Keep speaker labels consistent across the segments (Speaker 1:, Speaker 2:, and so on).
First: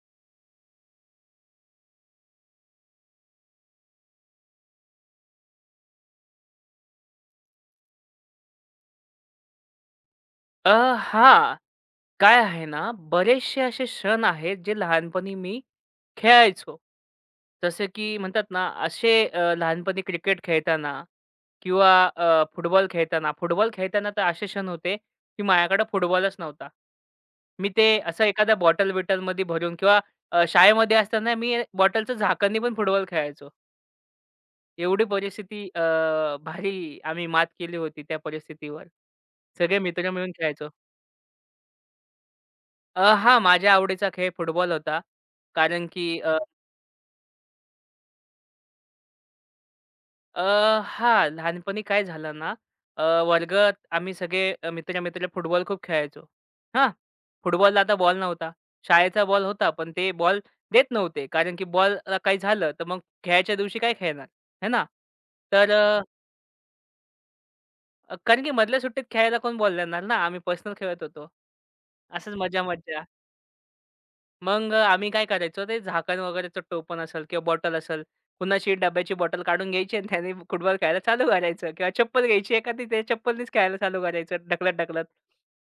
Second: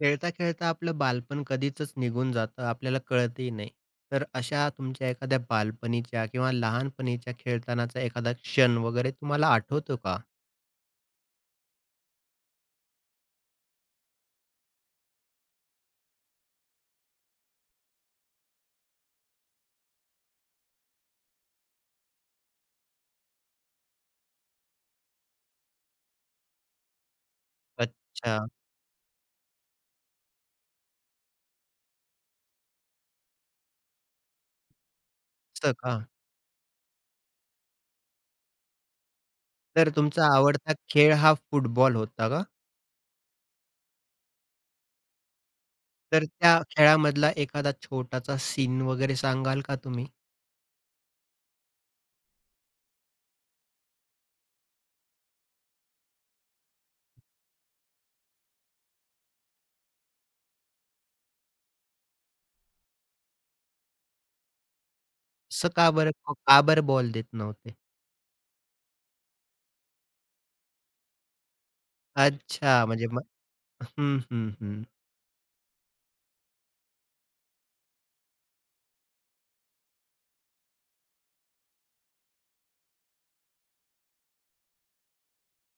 Speaker 1: खेळता-खेळता आपलं बालपण कधीचच निघून जातं, आपल्याला कळतही नाही. तर अशा तुमच्या एखाद्या बालपणीच्या किंवा लहानपणीच्या खेळतानाचा एखादा क्षण वगैरे तुम्हाला आठवतो का?
Speaker 2: अ, हां. काय आहे ना, बरेचसे असे क्षण आहेत, जे लहानपणी मी खेळायचो. जसे की म्हणतात ना, असे लहानपणी क्रिकेट खेळताना किंवा फुटबॉल खेळताना तर असे क्षण होते, की माझ्याकडे फुटबॉलच नव्हता. मी ते असं
Speaker 1: अच्छा.
Speaker 2: एखाद्या बॉटल-बिटलमध्ये भरून किंवा शाळेमध्ये असताना मी बॉटलचं झाकणनी पण फुटबॉल खेळायचो. एवढी परिस्थिती
Speaker 1: असं का?
Speaker 2: भारी आम्ही मात केली होती त्या परिस्थितीवर. सगळे
Speaker 1: तर
Speaker 2: मित्र
Speaker 1: तुमचा
Speaker 2: मिळून खेळायचो.
Speaker 1: आवडता खेळ हा फुटबॉल होता का?
Speaker 2: हां, माझ्या आवडीचा खेळ फुटबॉल होता. कारण की
Speaker 1: तर
Speaker 2: अ,
Speaker 1: त्या खेळामधला एखादा छोटासा सीन वगैरे सांगाल का तुम्ही?
Speaker 2: अ, हां, लहानपणी काय झालं ना, अ, वर्गात आम्ही सगळे मित्र-मित्र फुटबॉल खूप खेळायचो. हां, फुटबॉलला आता बॉल नव्हता. शाळेचा बॉल होता, पण ते बॉल देत नव्हते. कारण की बॉलला काही झालं, तर मग खेळायच्या दिवशी काय खेळणार, है ना?
Speaker 1: असं
Speaker 2: तर
Speaker 1: का बरं का बरं बॉल देत नव्हते?
Speaker 2: कारण की मधल्या सुट्टीत खेळायला कोण बॉल देणार ना, आम्ही पर्सनल खेळत होतो. असंच
Speaker 1: अच्छा,
Speaker 2: मजा-मज्जा.
Speaker 1: म्हणजे मग हं, हं,
Speaker 2: मग
Speaker 1: हं.
Speaker 2: आम्ही काय करायचो ते झाकण वगैरेचं टोपण असेल किंवा बॉटल असेल, कुणाची डब्याची बॉटल काढून घ्यायची आणि त्याने फुटबॉल खेळायला चालू करायचं किंवा चप्पल घ्यायची एखादी त्या चप्पलनीच खेळायला चालू करायचं ढकलत-ढकलत.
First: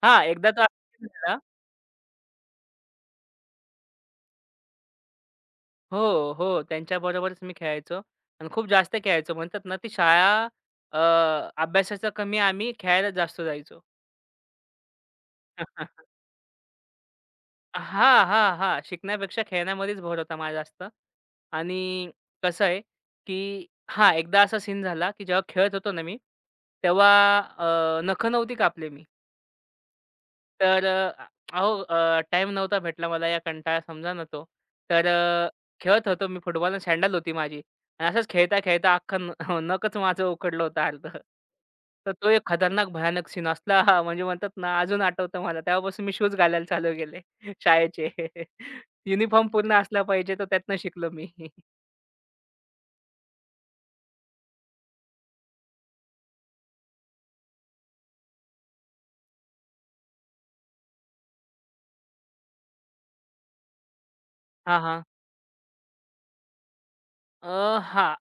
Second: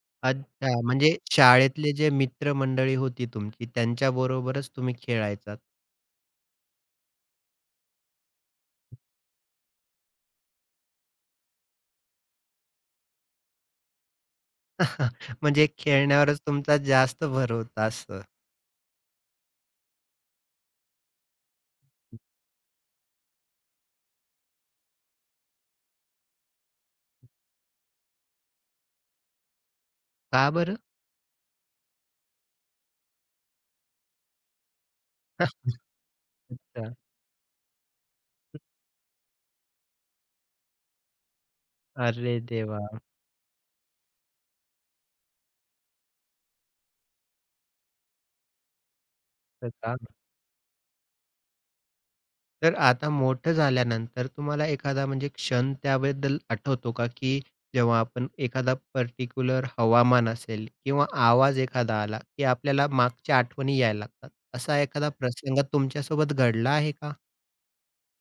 Speaker 2: हां, एकदा तर
Speaker 1: अच्छा, म्हणजे
Speaker 2: झाला
Speaker 1: शाळेतले जे मित्रमंडळी होती तुमची त्यांच्याबरोबरच तुम्ही खेळायचा.
Speaker 2: हो, हो. त्यांच्याबरोबरच मी खेळायचो आणि खूप जास्त खेळायचो. म्हणतात ना ती शाळा अ, अभ्यासाचं कमी आम्ही खेळायला जास्त जायचो.
Speaker 1: म्हणजे खेळण्यावरच तुमचा जास्त भर होता असं.
Speaker 2: हां, हां, हां. शिकण्यापेक्षा खेळण्यामध्येच भर होता माझा जास्त आणि कसं आहे, की हां, एकदा असा सीन झाला, की जेव्हा खेळत होतो ना मी, तेव्हा नखं नव्हती कापली मी.
Speaker 1: का बरं?
Speaker 2: तर अहो टाईम नव्हता भेटला मला या कंटाळा समजा ना तो. तर खेळत होतो मी फुटबॉल आणि
Speaker 1: अच्छा.
Speaker 2: सँडल होती माझी आणि असंच खेळता-खेळता अख्खं नखच माझं उखडलं होतं अर्ध. तर तो
Speaker 1: अरे
Speaker 2: एक
Speaker 1: देवा!
Speaker 2: खतरनाक भयानक सीन असला हां, म्हणजे म्हणतात ना अजून आठवतं मला. तेव्हापासून मी शूज घालायला चालू केले शाळेचे. युनिफॉर्म
Speaker 1: असं
Speaker 2: पूर्ण
Speaker 1: का?
Speaker 2: असला पाहिजे तर त्यातनं शिकलो मी.
Speaker 1: तर आता मोठं झाल्यानंतर तुम्हाला एखादा म्हणजे क्षण त्याबद्दल आठवतो का, की जेव्हा आपण एखादा पर्टिक्युलर हवामान असेल किंवा आवाज एखादा आला, की आपल्याला मागच्या आठवणी यायला लागतात. असा
Speaker 2: हां, हां.
Speaker 1: एखादा प्रसंग तुमच्यासोबत घडला आहे का?
Speaker 2: अ, हां.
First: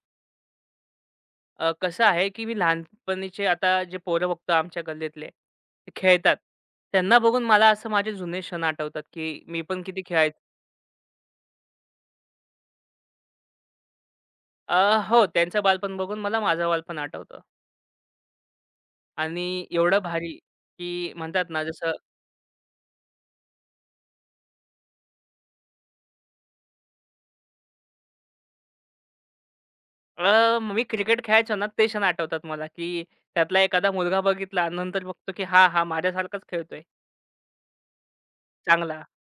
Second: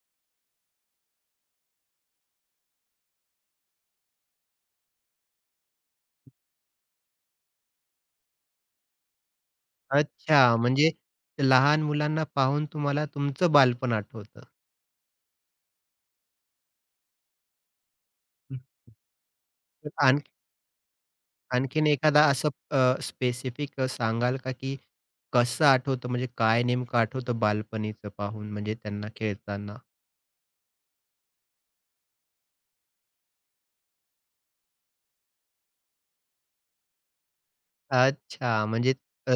Speaker 2: कसं आहे की मी लहानपणीचे आता जे पोरं बघतो आमच्या गल्लीतले खेळतात. त्यांना बघून मला असं माझे जुने क्षण आठवतात, की मी पण किती खेळायचो.
Speaker 1: अच्छा, म्हणजे लहान मुलांना पाहून तुम्हाला तुमचं बालपण आठवतं.
Speaker 2: अ, हो, त्यांचं बालपण बघून मला माझं बालपण आठवतं आणि एवढं
Speaker 1: हं.
Speaker 2: भारी, की म्हणतात ना
Speaker 1: आणखीन
Speaker 2: जसं
Speaker 1: एखादा असं स्पेसिफिक सांगाल का, की कसं आठवतं म्हणजे काय नेमकं आठवतं बालपणीचं पाहून म्हणजे त्यांना खेळताना?
Speaker 2: मी क्रिकेट खेळायचो ना, ते क्षण आठवतात मला, की त्यातला एखादा मुलगा बघितला आणि नंतर बघतो, की हां, हां, माझ्यासारखाच खेळतोय
Speaker 1: अच्छा, म्हणजे
Speaker 2: चांगला.
Speaker 1: अ,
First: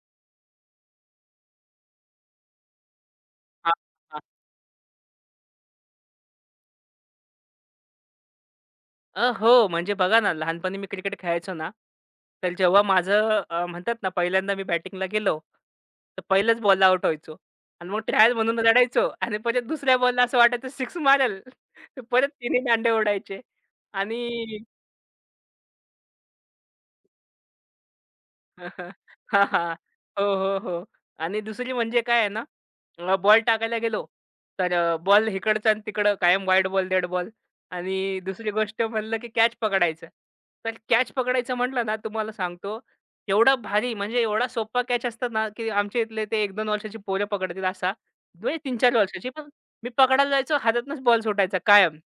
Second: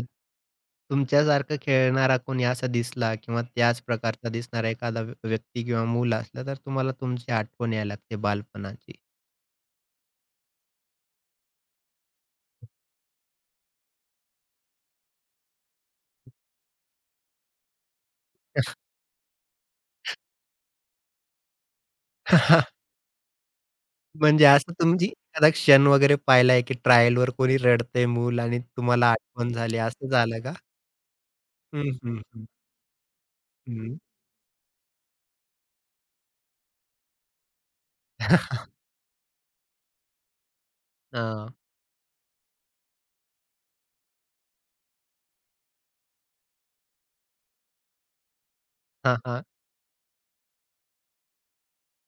Speaker 1: तुमच्यासारखं खेळणारा कोणी असा दिसला किंवा
Speaker 2: हां,
Speaker 1: त्याच प्रकारचा दिसणारा एखादा व्यक्ती किंवा मूल असला, तर तुम्हाला तुमची आठवण यायला लागते बालपणाची.
Speaker 2: हो. म्हणजे बघा ना, लहानपणी मी क्रिकेट खेळायचो ना, तर जेव्हा माझं म्हणतात ना, पहिल्यांदा मी बॅटिंगला गेलो, तर पहिल्याच बॉलला आउट व्हायचो आणि मग ट्रायल म्हणून रडायचो आणि परत दुसऱ्या बॉलला असं वाटायचं सिक्स मारेल. तर परत तिने दांडे उडायचे
Speaker 1: म्हणजे
Speaker 2: आणि
Speaker 1: असं तुमची एखादा क्षण वगैरे पाहिलाय, की ट्रायलवर कोणी रडतंय मूल आणि तुम्हाला
Speaker 2: हां,
Speaker 1: आठवण
Speaker 2: हां.
Speaker 1: झाली, असं
Speaker 2: हो,
Speaker 1: झालं का?
Speaker 2: हो, हो. आणि दुसरी
Speaker 1: हं,
Speaker 2: म्हणजे काय
Speaker 1: हं,
Speaker 2: आहे
Speaker 1: हं,
Speaker 2: ना बॉल टाकायला
Speaker 1: हं.
Speaker 2: गेलो, तर बॉल इकडचा आणि तिकडं कायम वाईड बॉल, डेड बॉल आणि दुसरी गोष्ट म्हणलं, की कॅच पकडायचं. तर कॅच
Speaker 1: हां. हां, हां.
Speaker 2: पकडायचं म्हटलं ना, तुम्हाला सांगतो एवढा भारी म्हणजे एवढा सोपा कॅच असतात ना, की आमच्या इथले ते 1-2 वर्षाची पोरं पकडतील असा. म्हणजे 3-4 वर्षाची पण मी पकडायला जायचो हातातनच बॉल सुटायचा कायम.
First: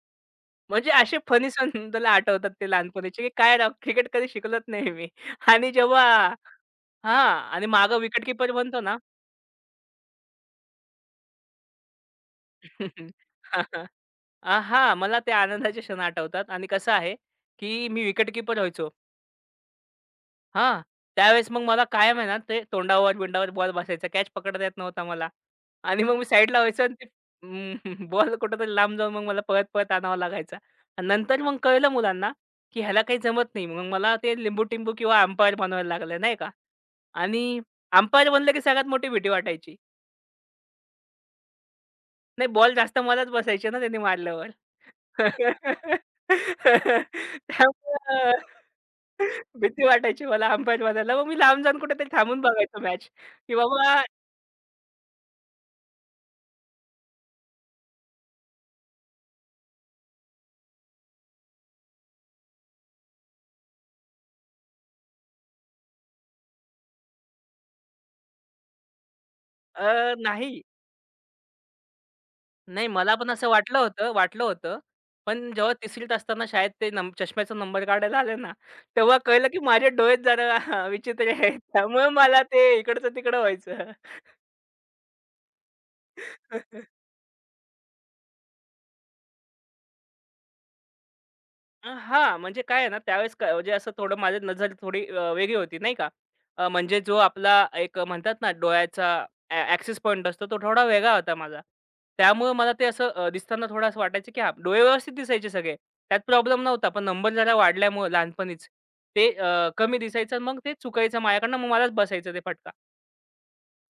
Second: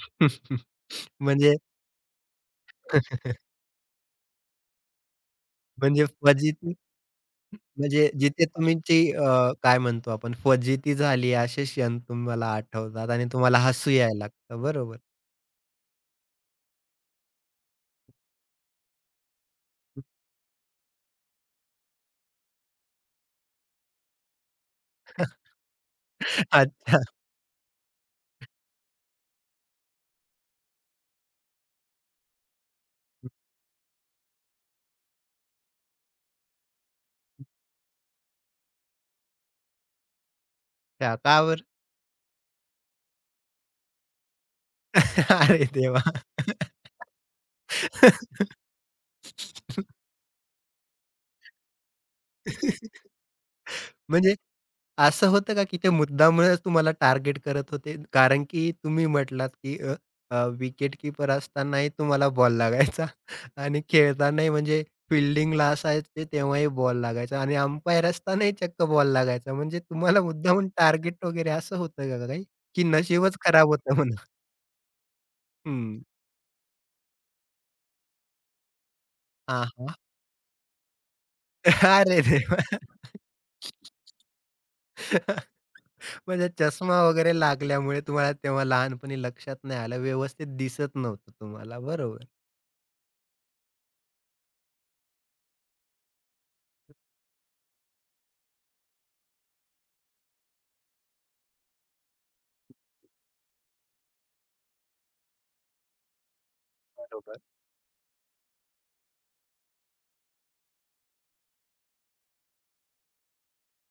Speaker 2: म्हणजे असे फनी
Speaker 1: म्हणजे
Speaker 2: सण मला आठवतात ते लहानपणीचे, की काय राव क्रिकेट कधी शिकलोच नाही मी आणि जेव्हा
Speaker 1: म्हणजे फजिती
Speaker 2: हां आणि मागं
Speaker 1: म्हणजे
Speaker 2: विकेट
Speaker 1: जिथे
Speaker 2: कीपर बनतो ना
Speaker 1: तुमची काय म्हणतो आपण फजिती झाली असे क्षण तुम्हाला आठवतात आणि तुम्हाला हसू यायला
Speaker 2: आ,
Speaker 1: लागतं
Speaker 2: हां,
Speaker 1: बरोबर.
Speaker 2: मला ते आनंदाचे क्षण आठवतात आणि कसं आहे, की मी विकेटकीपर व्हायचो. हां, त्यावेळेस मग मला कायम आहे ना, ते तोंडावर-बिंडावर बॉल बसायचा. कॅच पकडता येत नव्हता मला आणि मग मी साईडला व्हायचो आणि
Speaker 1: अच्छा.
Speaker 2: ते अं, बॉल कुठेतरी लांब जाऊन मग मला पळत-पळत आणावा लागायचा. आणि नंतर मग कळलं मुलांना, की ह्याला काही जमत नाही. मग मला ते लिंबू-टिंबू किंवा अंपायर बनवायला लागलं, नाही का? आणि अंपायर बनलं की सगळ्यात मोठी भीती वाटायची.
Speaker 1: अच्छा. का बरं?
Speaker 2: नाही, बॉल जास्त मलाच बसायचे ना त्याने मारल्यावर.
Speaker 1: अरे देवा!
Speaker 2: त्यामुळं भीती वाटायची मला अंबाजोगाईला. मग मी लांब जाऊन कुठेतरी थांबून बघायचो मॅच, की बाबा
Speaker 1: म्हणजे असं होतं का, की ते मुद्दामूनच तुम्हाला टार्गेट करत होते? कारण की तुम्ही म्हटलात, की अ, अ, विकेटकीपर असतानाही तुम्हाला बॉल लागायचा आणि खेळतानाही म्हणजे फील्डिंगला असायचे तेव्हाही बॉल लागायचा आणि अंपायर असतानाही चक्क बॉल लागायचा. म्हणजे तुम्हाला
Speaker 2: नाही,
Speaker 1: मुद्दामून टार्गेट वगैरे असं होतं का काही? की
Speaker 2: नाही मला पण
Speaker 1: नशीबच
Speaker 2: असं
Speaker 1: खराब
Speaker 2: वाटलं
Speaker 1: होतं
Speaker 2: होतं
Speaker 1: म्हणा?
Speaker 2: वाटलं होतं. पण जेव्हा
Speaker 1: हं.
Speaker 2: तिसरीत असताना शाळेत ते नं चष्म्याचा नंबर काढायला आले ना, तेव्हा कळलं की
Speaker 1: हां,
Speaker 2: माझे
Speaker 1: हां.
Speaker 2: डोळेच जरा विचित्र आहेत. त्यामुळे
Speaker 1: अरे
Speaker 2: मला
Speaker 1: देवा!
Speaker 2: ते इकडचं तिकडं व्हायचं.
Speaker 1: म्हणजे चष्मा वगैरे लागल्यामुळे तुम्हाला तेव्हा लहानपणी लक्षात नाही आलं. व्यवस्थित दिसत नव्हतं तुम्हाला. बरोबर.
Speaker 2: हां, म्हणजे काय आहे ना, त्यावेळेस म्हणजे असं थोडं माझी नजर थोडी वेगळी होती नाही का. म्हणजे जो आपला एक म्हणतात ना, डोळ्याचा ॲक्सेस पॉइंट असतो, तो थोडा वेगळा होता माझा. त्यामुळं मला ते असं दिसताना थोडं असं वाटायचं, की हां, डोळे व्यवस्थित दिसायचे सगळे. त्यात प्रॉब्लेम नव्हता. पण नंबर
Speaker 1: बरोबर.
Speaker 2: जरा वाढल्यामुळं लहानपणीच ते कमी दिसायचं आणि मग ते चुकायचं माझ्याकडनं. मग मलाच बसायचं ते फटका.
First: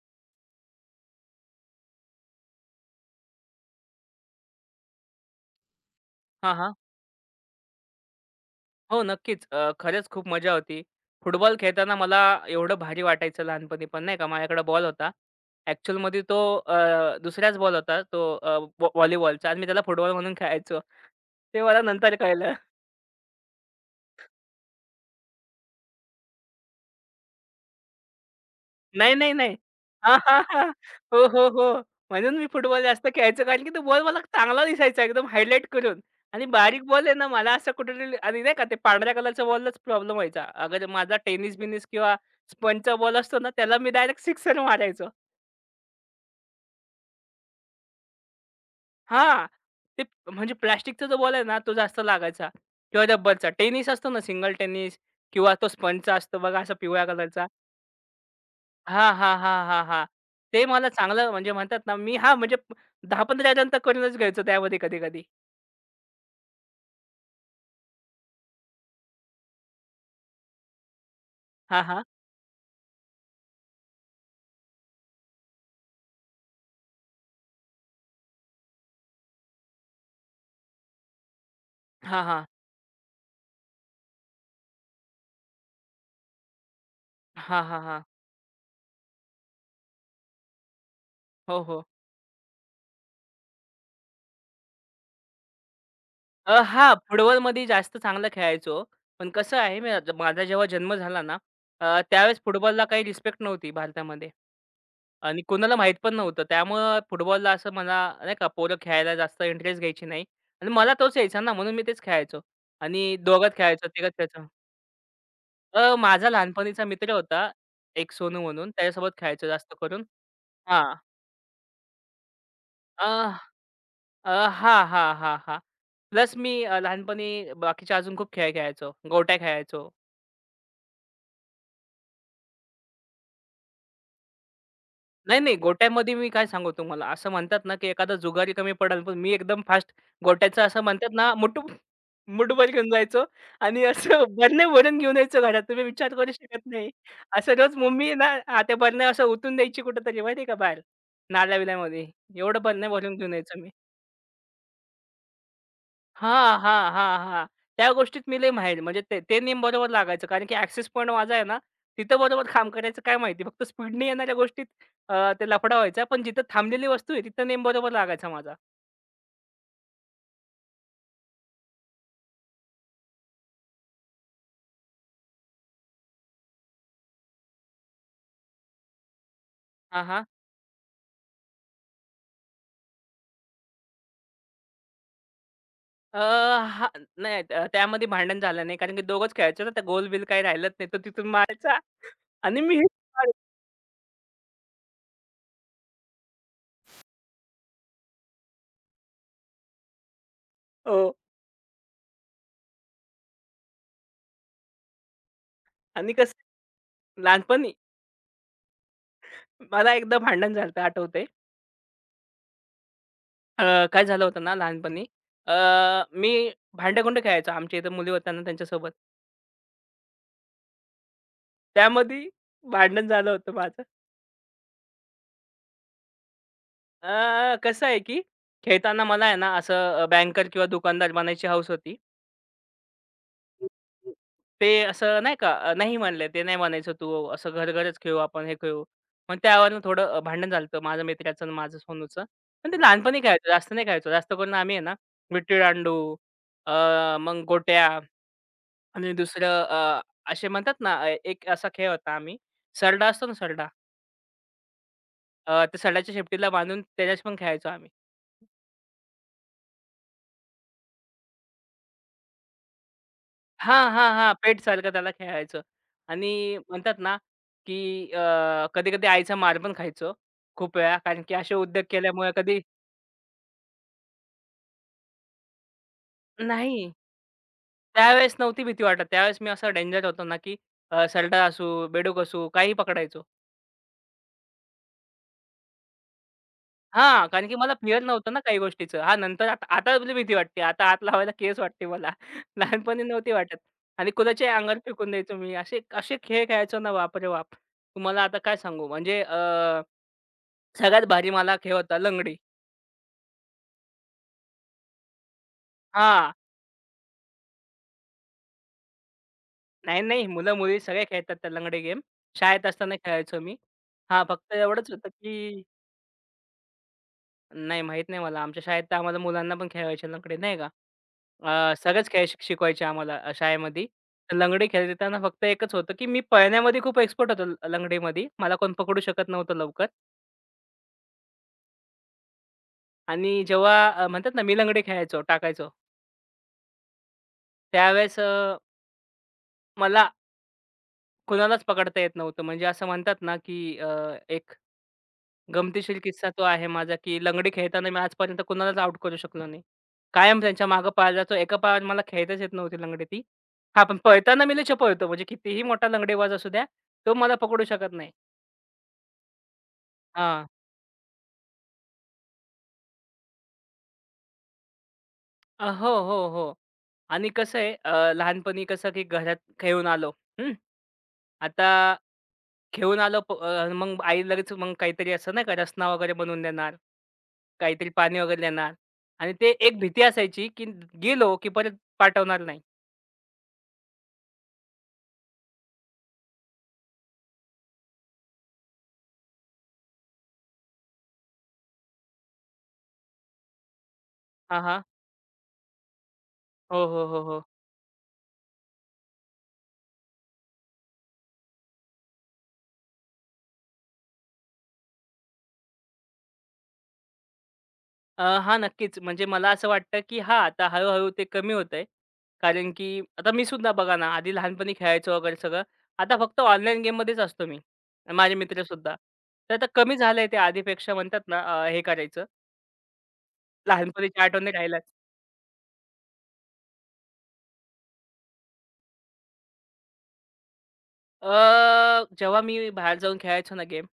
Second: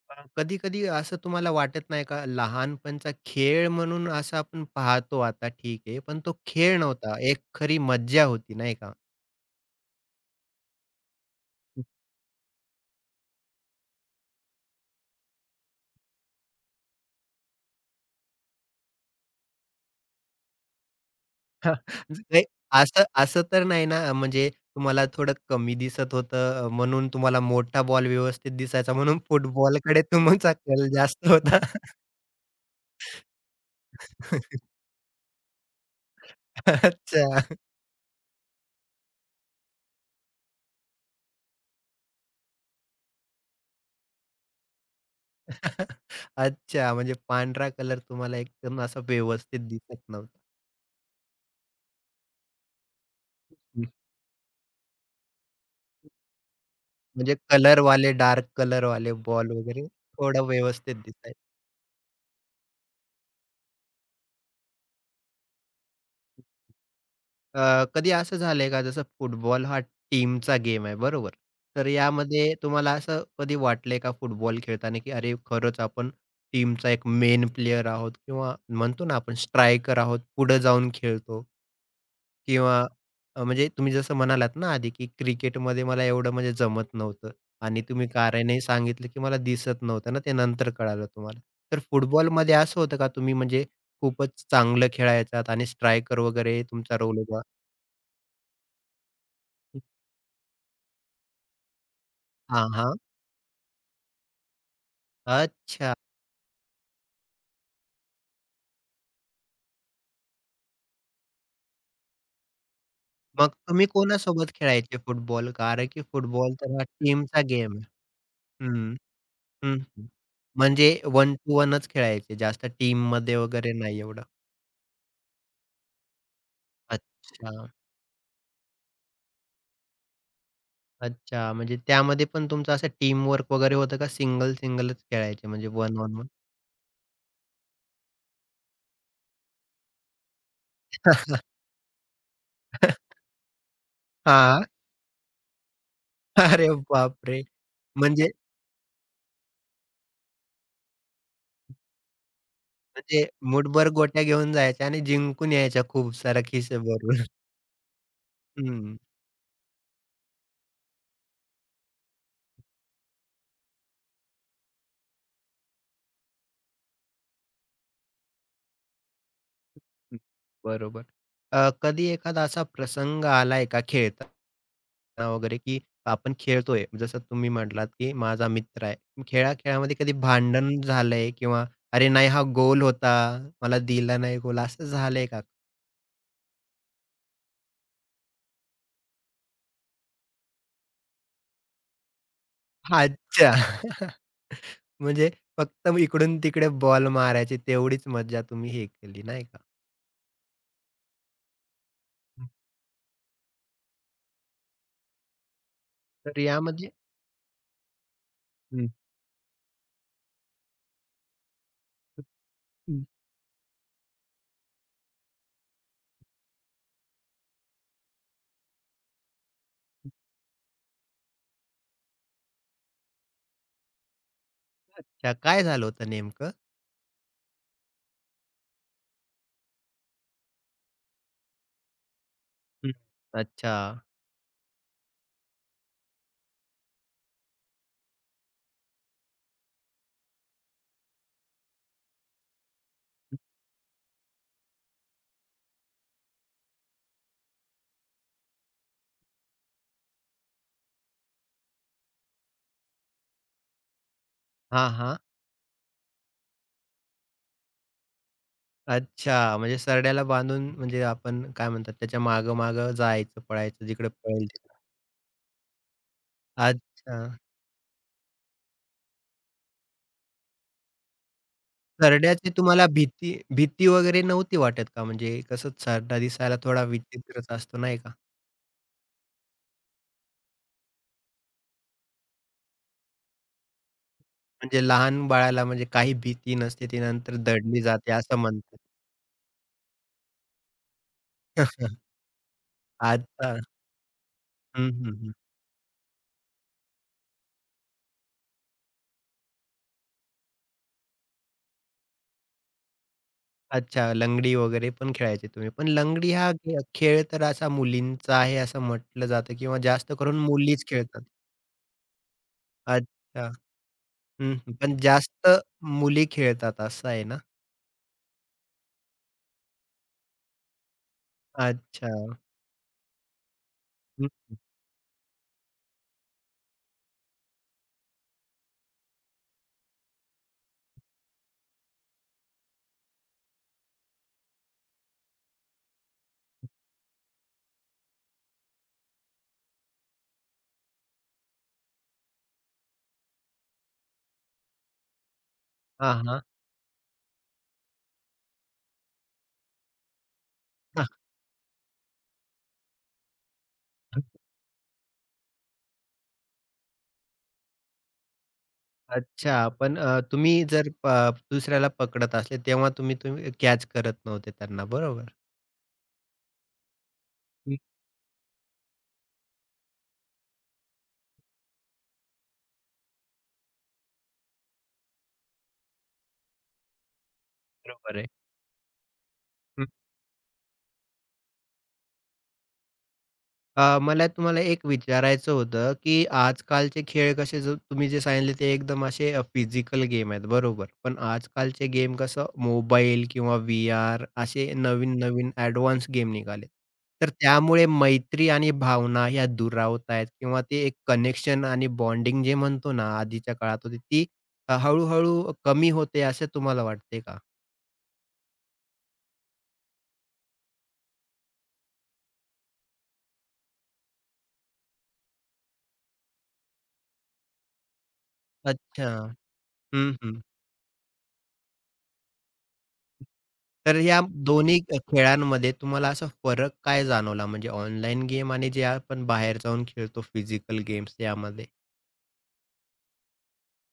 Speaker 1: कधी-कधी असं तुम्हाला वाटत नाही का, लहानपणचा खेळ म्हणून असं आपण पाहतो आता ठीक आहे, पण तो खेळ नव्हता, एक खरी मज्जा होती नाही का?
Speaker 2: हो, नक्कीच. खरंच खूप मजा होती. फुटबॉल खेळताना मला एवढं भारी वाटायचं लहानपणी पण नाही का, माझ्याकडे बॉल होता. ॲक्चुअलमध्ये तो दुसराच बॉल होता तो अ, व्ह व्हॉलीबॉलचा आणि मी त्याला फुटबॉल म्हणून खेळायचो. ते मला नंतर
Speaker 1: म्हणजे
Speaker 2: कळलं.
Speaker 1: असं असं तर नाही ना, म्हणजे तुम्हाला थोडं कमी दिसत होतं म्हणून तुम्हाला मोठा बॉल व्यवस्थित दिसायचा
Speaker 2: नाही,
Speaker 1: म्हणून
Speaker 2: नाही, नाही.
Speaker 1: फुटबॉलकडे
Speaker 2: हां, हां,
Speaker 1: तुमचा
Speaker 2: हां.
Speaker 1: कल
Speaker 2: हो,
Speaker 1: जास्त
Speaker 2: हो,
Speaker 1: होता.
Speaker 2: हो. म्हणून मी फुटबॉल जास्त खेळायचो कारण की तो बॉल मला चांगला दिसायचा एकदम हायलाइट करून आणि बारीक बॉल आहे ना,
Speaker 1: अच्छा.
Speaker 2: मला असं कुठेतरी आणि नाही का ते पांढऱ्या कलरच्या बॉललाच प्रॉब्लेम व्हायचा. अगर माझा टेनिस-बिनिस किंवा स्पंजचा बॉल असतो ना, त्याला मी डायरेक्ट सिक्सर मारायचो.
Speaker 1: अच्छा, म्हणजे पांढरा कलर तुम्हाला एकदम असा
Speaker 2: हां.
Speaker 1: व्यवस्थित दिसत
Speaker 2: ते
Speaker 1: नव्हता.
Speaker 2: म्हणजे प्लास्टिकचा जो बॉल आहे ना, तो जास्त लागायचा किंवा रबरचा. टेनिस असतो ना सिंगल टेनिस किंवा तो स्पंजचा असतो बघा असा पिवळ्या
Speaker 1: म्हणजे
Speaker 2: कलरचा.
Speaker 1: कलर वाले डार्क कलर वाले
Speaker 2: हां, हां,
Speaker 1: बॉल
Speaker 2: हां, हां,
Speaker 1: वगैरे
Speaker 2: हां.
Speaker 1: थोडं
Speaker 2: ते मला
Speaker 1: व्यवस्थित
Speaker 2: चांगलं
Speaker 1: दिसायला.
Speaker 2: म्हणजे म्हणतात ना, मी हां, म्हणजे 10-15 जण तर करूनच घ्यायचो त्यामध्ये कधी-कधी.
Speaker 1: कधी असं झालंय का जसं फुटबॉल हा टीमचा गेम आहे बरोबर.
Speaker 2: हां,
Speaker 1: तर
Speaker 2: हां.
Speaker 1: यामध्ये तुम्हाला असं कधी वाटलंय का फुटबॉल खेळताना, की अरे खरंच आपण टीमचा एक मेन प्लेयर आहोत किंवा म्हणतो ना आपण स्ट्रायकर आहोत, पुढे जाऊन खेळतो?
Speaker 2: हां, हां.
Speaker 1: किंवा म्हणजे तुम्ही जसं म्हणालात ना आधी, की क्रिकेटमध्ये मला एवढं म्हणजे जमत नव्हतं
Speaker 2: हां, हां,
Speaker 1: आणि
Speaker 2: हां.
Speaker 1: तुम्ही कारणही सांगितलं, की मला दिसत नव्हतं ना, ते नंतर कळालं तुम्हाला.
Speaker 2: हो,
Speaker 1: तर
Speaker 2: हो.
Speaker 1: फुटबॉलमध्ये असं होतं का तुम्ही म्हणजे खूपच चांगलं खेळायचात आणि स्ट्रायकर वगैरे
Speaker 2: हां,
Speaker 1: तुमचा रोल होता?
Speaker 2: फुटबॉलमध्ये जास्त चांगलं खेळायचो. पण कसं आहे, मी माझा जेव्हा जन्म झाला ना, त्यावेळेस
Speaker 1: हां,
Speaker 2: फुटबॉलला
Speaker 1: हां.
Speaker 2: काही रिस्पेक्ट नव्हती भारतामध्ये. आणि कोणाला
Speaker 1: अच्छा.
Speaker 2: माहीत पण नव्हतं. त्यामुळं फुटबॉलला असं मला नाही का पोरं खेळायला जास्त इंटरेस्ट घ्यायची नाही आणि मला तोच यायचा ना, म्हणून मी तेच खेळायचो आणि
Speaker 1: मग
Speaker 2: दोघात
Speaker 1: तुम्ही
Speaker 2: खेळायचो, तिघात खेळायचो.
Speaker 1: कोणासोबत खेळायचे फुटबॉल? कारण की
Speaker 2: माझा
Speaker 1: फुटबॉल तर हा
Speaker 2: लहानपणीचा मित्र
Speaker 1: टीमचा
Speaker 2: होता
Speaker 1: गेम आहे.
Speaker 2: एक सोनू म्हणून
Speaker 1: हं,
Speaker 2: त्याच्यासोबत खेळायचो जास्त
Speaker 1: हं,
Speaker 2: करून.
Speaker 1: हं. म्हणजे
Speaker 2: हां.
Speaker 1: वन टू वनच खेळायचे, जास्त
Speaker 2: अ,
Speaker 1: टीममध्ये वगैरे नाही एवढं.
Speaker 2: अ, हां, हां, हां, हां. प्लस मी लहानपणी
Speaker 1: अच्छा.
Speaker 2: बाकीचे अजून खूप खेळ खेळायचो. गोट्या खेळायचो
Speaker 1: अच्छा, म्हणजे त्यामध्ये पण तुमचं असं टीम वर्क वगैरे होतं का सिंगल सिंगलच
Speaker 2: नाही,
Speaker 1: खेळायचे
Speaker 2: नाही.
Speaker 1: म्हणजे वन
Speaker 2: गोट्यामध्ये
Speaker 1: ऑन वन?
Speaker 2: मी काय सांगू तुम्हाला, असं म्हणतात ना, की एखादा जुगारी कमी पड़ाल पण मी एकदम फास्ट गोट्याचं असं म्हणतात ना, मुठभर घेऊन जायचो आणि असं
Speaker 1: हां.
Speaker 2: बरण्या भरून घेऊन यायचो घरात. तुम्ही विचार करू शकत
Speaker 1: अरे
Speaker 2: नाही.
Speaker 1: बापरे!
Speaker 2: असं रोज मम्मी आहे ना,
Speaker 1: म्हणजे
Speaker 2: हां, त्या बरण्या असं ओतून द्यायची कुठेतरी माहिती आहे का बाहेर, नाल्या-बिल्यामध्ये. एवढं बरण्या भरून
Speaker 1: म्हणजे
Speaker 2: घेऊन यायचो मी.
Speaker 1: मूठभर गोट्या घेऊन जायच्या आणि जिंकून यायच्या खूप साऱ्या
Speaker 2: हां,
Speaker 1: खिसे
Speaker 2: हां, हां,
Speaker 1: भरून.
Speaker 2: हां. त्या गोष्टीत मी लय माहिर
Speaker 1: हं,
Speaker 2: म्हणजे ते ते नेम बरोबर लागायचं. कारण की ॲक्सेस पॉइंट माझा आहे ना, तिथं बरोबर काम करायचं काय माहिती. फक्त स्पीडने येणाऱ्या गोष्टीत ते लफडा व्हायचा. पण जिथं थांबलेली वस्तू आहे तिथं नेम बरोबर लागायचा माझा.
Speaker 1: बरोबर. कधी एखादा असा प्रसंग आलाय का खेळताना वगैरे, की आपण खेळतोय जसं तुम्ही म्हटलात, की माझा मित्र आहे. खेळा-खेळामध्ये
Speaker 2: हां,
Speaker 1: कधी
Speaker 2: हां.
Speaker 1: भांडण झालंय किंवा "अरे नाही हा गोल होता, मला दिला नाही गोल" असं झालंय का?
Speaker 2: अ, हां, नाही त्यामध्ये भांडण झालं नाही. कारण की दोघंच खेळायचो ना, त्या गोल-बिल काही राहिलंच नाही. तो तिथून मारायचा आणि मी हिट मारायचो.
Speaker 1: अच्छा. म्हणजे फक्त इकडून-तिकडे बॉल मारायची तेवढीच मज्जा तुम्ही हे केली नाही का?
Speaker 2: हो.
Speaker 1: हं.
Speaker 2: आणि कसं
Speaker 1: तर यामध्ये
Speaker 2: लहानपणी
Speaker 1: हं,
Speaker 2: मला एकदा भांडण झालं होतं आठवतंय.
Speaker 1: हं.
Speaker 2: अ, काय झालं होतं ना लहानपणी अ, मी भांडे खेळायचो. आमच्या इथं मुली होत्या ना त्यांच्यासोबत. त्यामध्ये भांडण झालं होतं माझं.
Speaker 1: अच्छा, काय झालं होतं नेमकं?
Speaker 2: कसं आहे, की खेळताना मला आहे ना, असं बँकर किंवा दुकानदार बनायची हौस होती.
Speaker 1: हं. अच्छा.
Speaker 2: ते असं नाही का, नाही म्हणले, "ते नाही बनायचं तू, असं घर-घरच खेळू आपण, हे खेळू." मग त्यावरून थोडं भांडण झालं होतं माझ्या मित्राचं आणि माझं सोनूचं. पण ते लहानपणी
Speaker 1: हं.
Speaker 2: खेळायचो, जास्त नाही खेळायचो. जास्त करून आम्ही आहे ना, विट्टी-दांडू, अ, मग गोट्या आणि दुसरं असे म्हणतात ना, एक असा खेळ होता आम्ही सरडा असतो ना सरडा,
Speaker 1: हां, हां.
Speaker 2: त्या सरड्याच्या शेपटीला बांधून त्याच्याशी पण खेळायचो आम्ही.
Speaker 1: अच्छा, म्हणजे सरड्याला बांधून म्हणजे आपण काय म्हणतात त्याच्या माग माग जायचं, पळायचं
Speaker 2: हां,
Speaker 1: जिकडे
Speaker 2: हां, हां.
Speaker 1: पळेल तिकडे.
Speaker 2: पेटसारखं त्याला खेळायचं आणि म्हणतात ना,
Speaker 1: अच्छा.
Speaker 2: की कधी-कधी आईचा मार पण खायचो खूप वेळा. कारण की असे उद्योग केल्यामुळे
Speaker 1: सरड्याची
Speaker 2: कधी
Speaker 1: तुम्हाला भीती भीती वगैरे नव्हती वाटत का? म्हणजे कसं सरडा दिसायला थोडा
Speaker 2: नाही,
Speaker 1: विचित्रच असतो नाही का?
Speaker 2: त्यावेळेस नव्हती भीती वाटत. त्यावेळेस मी असा डेंजर होतो ना, की सरडा असू, बेडूक असू, काहीही पकडायचो.
Speaker 1: म्हणजे लहान बाळाला म्हणजे काही भीती नसते, ती
Speaker 2: हां,
Speaker 1: नंतर
Speaker 2: कारण की मला
Speaker 1: दडली
Speaker 2: फिअर
Speaker 1: जाते
Speaker 2: नव्हतं
Speaker 1: असं
Speaker 2: ना काही
Speaker 1: म्हणतात.
Speaker 2: गोष्टीचं. हां, नंतर आता आता मला भीती वाटते. आता हात लावायला केस वाटते मला. लहानपणी नव्हती वाटत
Speaker 1: अच्छा.
Speaker 2: आणि कुणाच्या अंगावर
Speaker 1: हं,
Speaker 2: फेकून
Speaker 1: हं, हं.
Speaker 2: द्यायचो मी. असे असे खेळ खेळायचो ना, बाप बाप! तुम्हाला आता काय सांगू म्हणजे सगळ्यात भारी मला खेळ होता लंगडी.
Speaker 1: अच्छा लंगडी वगैरे पण खेळायचे तुम्ही. पण
Speaker 2: हां.
Speaker 1: लंगडी हा खेळ तर असा मुलींचा आहे असं म्हटलं जातं किंवा
Speaker 2: नाही,
Speaker 1: जास्त
Speaker 2: नाही.
Speaker 1: करून
Speaker 2: मुलं-मुली
Speaker 1: मुलीच
Speaker 2: सगळे
Speaker 1: खेळतात.
Speaker 2: खेळतात त्या लंगडी गेम. शाळेत असताना खेळायचो
Speaker 1: अच्छा.
Speaker 2: मी. हां, फक्त
Speaker 1: हं, हं.
Speaker 2: एवढंच
Speaker 1: पण
Speaker 2: होतं
Speaker 1: जास्त
Speaker 2: की
Speaker 1: मुली खेळतात असं आहे ना?
Speaker 2: नाही माहीत नाही मला. आमच्या शाळेत तर आम्हाला मुलांना पण खेळवायचे लंगडी नाही का.
Speaker 1: अच्छा.
Speaker 2: सगळंच खेळ शिकवायचे आम्हाला शाळेमध्ये.
Speaker 1: हं,
Speaker 2: तर
Speaker 1: हं.
Speaker 2: लंगडी खेळताना फक्त एकच होतं की मी पळण्यामध्ये खूप एक्सपर्ट होतो लंगडीमध्ये. मला कोण पकडू शकत नव्हतं लवकर आणि जेव्हा म्हणतात ना, मी लंगडी खेळायचो, टाकायचो. त्यावेळेस मला कुणालाच पकडता येत नव्हतं. म्हणजे असं म्हणतात ना, की एक गमतीशीर
Speaker 1: हां,
Speaker 2: किस्सा
Speaker 1: हां.
Speaker 2: तो आहे माझा, की लंगडी खेळताना मी आजपर्यंत कुणालाच आउट करू शकलो नाही. कायम त्यांच्या मागे पळायला जायचो. एका पायावर मला खेळताच येत नव्हती लंगडी ती. हां, पण पळताना मी लय पळतो. म्हणजे कितीही मोठा लंगडेबाज असू द्या, तो मला पकडू शकत नाही.
Speaker 1: अच्छा. पण
Speaker 2: हां.
Speaker 1: तुम्ही जर दुसऱ्याला पकडत असले तेव्हा तुम्ही तुम्ही कॅच करत नव्हते त्यांना बरोबर?
Speaker 2: हो, हो, हो. आणि कसं आहे
Speaker 1: हं,
Speaker 2: लहानपणी कसं की घरात खेळून आलो. हं. आता खेळून आलो मग आई लगेच मग काहीतरी असं नाही का रसना वगैरे बनवून देणार. काहीतरी
Speaker 1: बरोबर
Speaker 2: पाणी
Speaker 1: आहे.
Speaker 2: वगैरे देणार आणि ते एक भीती असायची, की गेलो की परत पाठवणार नाही.
Speaker 1: मला तुम्हाला एक विचारायचं होतं, की आजकालचे खेळ कसे जो तुम्ही जे सांगितले ते एकदम असे फिजिकल गेम आहेत बरोबर. पण आजकालचे गेम कसं मोबाईल किंवा व्ही-आर
Speaker 2: हां,
Speaker 1: असे
Speaker 2: हां.
Speaker 1: नवीन-नवीन ॲडव्हान्स गेम निघालेत.
Speaker 2: हो, हो, हो,
Speaker 1: तर
Speaker 2: हो.
Speaker 1: त्यामुळे मैत्री आणि भावना ह्या दुरावत आहेत किंवा ते एक कनेक्शन आणि बॉन्डिंग जे म्हणतो ना आधीच्या काळात होती ती हळू कमी होते असं तुम्हाला वाटते का?
Speaker 2: हा नक्कीच. म्हणजे मला असं वाटतं, की हां, आता हळू-हळू ते कमी होतंय. कारण की आता मी सुद्धा बघा ना, आधी लहानपणी खेळायचो वगैरे सगळं. आता फक्त ऑनलाईन गेममध्येच असतो मी आणि माझे मित्र सुद्धा
Speaker 1: अच्छा.
Speaker 2: तर आता कमी
Speaker 1: हं,
Speaker 2: झालंय ते
Speaker 1: हं.
Speaker 2: आधीपेक्षा म्हणतात ना, हे करायचं.
Speaker 1: तर या
Speaker 2: लहानपणीच्या आठवणी
Speaker 1: दोन्ही
Speaker 2: राहिल्यात.
Speaker 1: खेळांमध्ये तुम्हाला असा फरक काय जाणवला? म्हणजे ऑनलाईन गेम आणि जे आपण बाहेर जाऊन खेळतो फिजिकल गेम्स यामध्ये?
Speaker 2: अ, जेव्हा मी बाहेर जाऊन खेळायचो ना गेम,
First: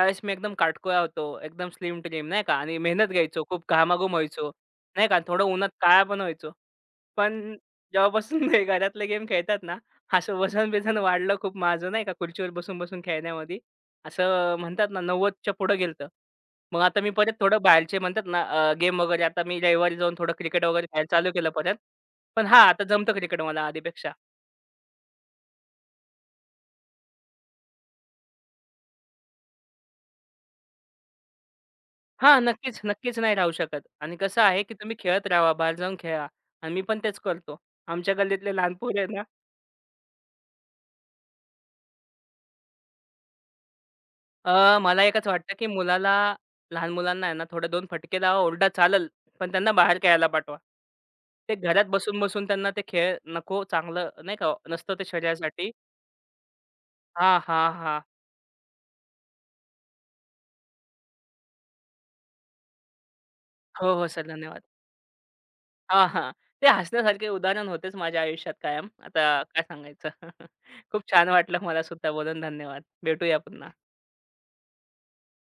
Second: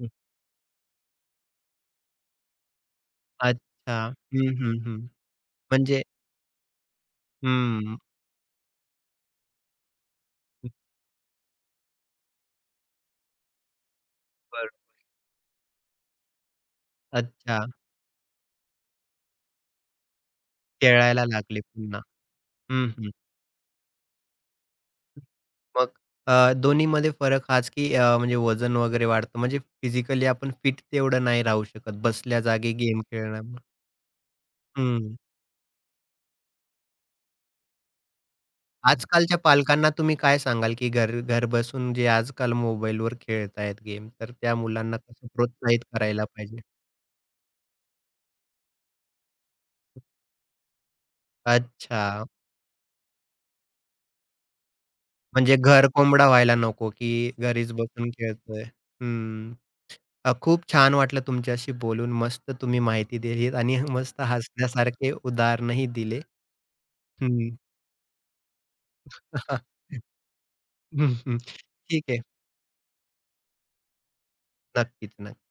Speaker 1: हं.
Speaker 2: मी एकदम काटकोळा होतो. एकदम स्लिम-ट्रिम नाही का आणि मेहनत घ्यायचो. खूप
Speaker 1: अच्छा.
Speaker 2: घामाघूम
Speaker 1: हं,
Speaker 2: व्हायचो,
Speaker 1: हं, हं.
Speaker 2: नाही का. थोडं उन्हात
Speaker 1: म्हणजे
Speaker 2: काळा पण व्हायचो. पण
Speaker 1: हं.
Speaker 2: जेव्हापासून ते घरातले गेम खेळतात ना, असं वजन-बिजन वाढलं खूप माझं नाही का खुर्चीवर बसून-बसून खेळण्यामध्ये. असं
Speaker 1: बरं.
Speaker 2: म्हणतात ना 90च्या पुढं गेलं होतं. मग आता मी परत थोडं
Speaker 1: अच्छा.
Speaker 2: बाहेरचे म्हणतात ना गेम वगैरे आता मी रविवारी जाऊन थोडं क्रिकेट वगैरे खेळायला
Speaker 1: खेळायला
Speaker 2: चालू केलं
Speaker 1: लागले
Speaker 2: परत.
Speaker 1: पुन्हा.
Speaker 2: पण हां, आता
Speaker 1: हं, हं.
Speaker 2: जमतं क्रिकेट मला आधीपेक्षा.
Speaker 1: मग दोन्हीमध्ये फरक हाच की म्हणजे वजन वगैरे वाढतं. म्हणजे फिजिकली आपण फिट तेवढं नाही राहू शकत
Speaker 2: हां,
Speaker 1: बसल्या जागी
Speaker 2: नक्कीच,
Speaker 1: गेम
Speaker 2: नक्कीच नाही राहू
Speaker 1: खेळल्यामुळे.
Speaker 2: शकत. आणि कसं आहे, की तुम्ही खेळत राहावा, बाहेर जाऊन खेळा. आणि मी पण तेच करतो. आमच्या गल्लीतले लहान पोरं आहे ना
Speaker 1: आजकालच्या पालकांना तुम्ही काय सांगाल, की घर घर बसून जे आजकाल मोबाईलवर खेळतायत गेम, तर त्या मुलांना
Speaker 2: मला एकच
Speaker 1: कसं
Speaker 2: वाटतं, की
Speaker 1: प्रोत्साहित
Speaker 2: मुलाला
Speaker 1: करायला पाहिजे?
Speaker 2: लहान मुलांना आहे ना, थोडे दोन फटके लावा, ओरडा चालेल, पण त्यांना बाहेर खेळायला पाठवा. ते घरात
Speaker 1: अच्छा,
Speaker 2: बसून-बसून त्यांना ते खेळ नको, चांगलं नाही का नसतं ते
Speaker 1: म्हणजे
Speaker 2: शरीरासाठी.
Speaker 1: घर कोंबडा व्हायला नको, की
Speaker 2: हां, हां,
Speaker 1: घरीच
Speaker 2: हां.
Speaker 1: बसून खेळतोय. हं. खूप छान वाटलं तुमच्याशी बोलून. मस्त तुम्ही माहिती दिलीत आणि
Speaker 2: हो, हो,
Speaker 1: मस्त
Speaker 2: सर धन्यवाद.
Speaker 1: हसण्यासारखे उदाहरणही
Speaker 2: हां,
Speaker 1: दिले.
Speaker 2: हां. ते हसण्यासारखे
Speaker 1: हं.
Speaker 2: उदाहरण होतेच माझ्या आयुष्यात कायम. आता काय सांगायचं? खूप
Speaker 1: हं,
Speaker 2: छान
Speaker 1: हं.
Speaker 2: वाटलं मला
Speaker 1: ठीक
Speaker 2: सुद्धा
Speaker 1: आहे.
Speaker 2: बोलून. धन्यवाद. भेटूया पुन्हा.
Speaker 1: नक्कीच, नक्की.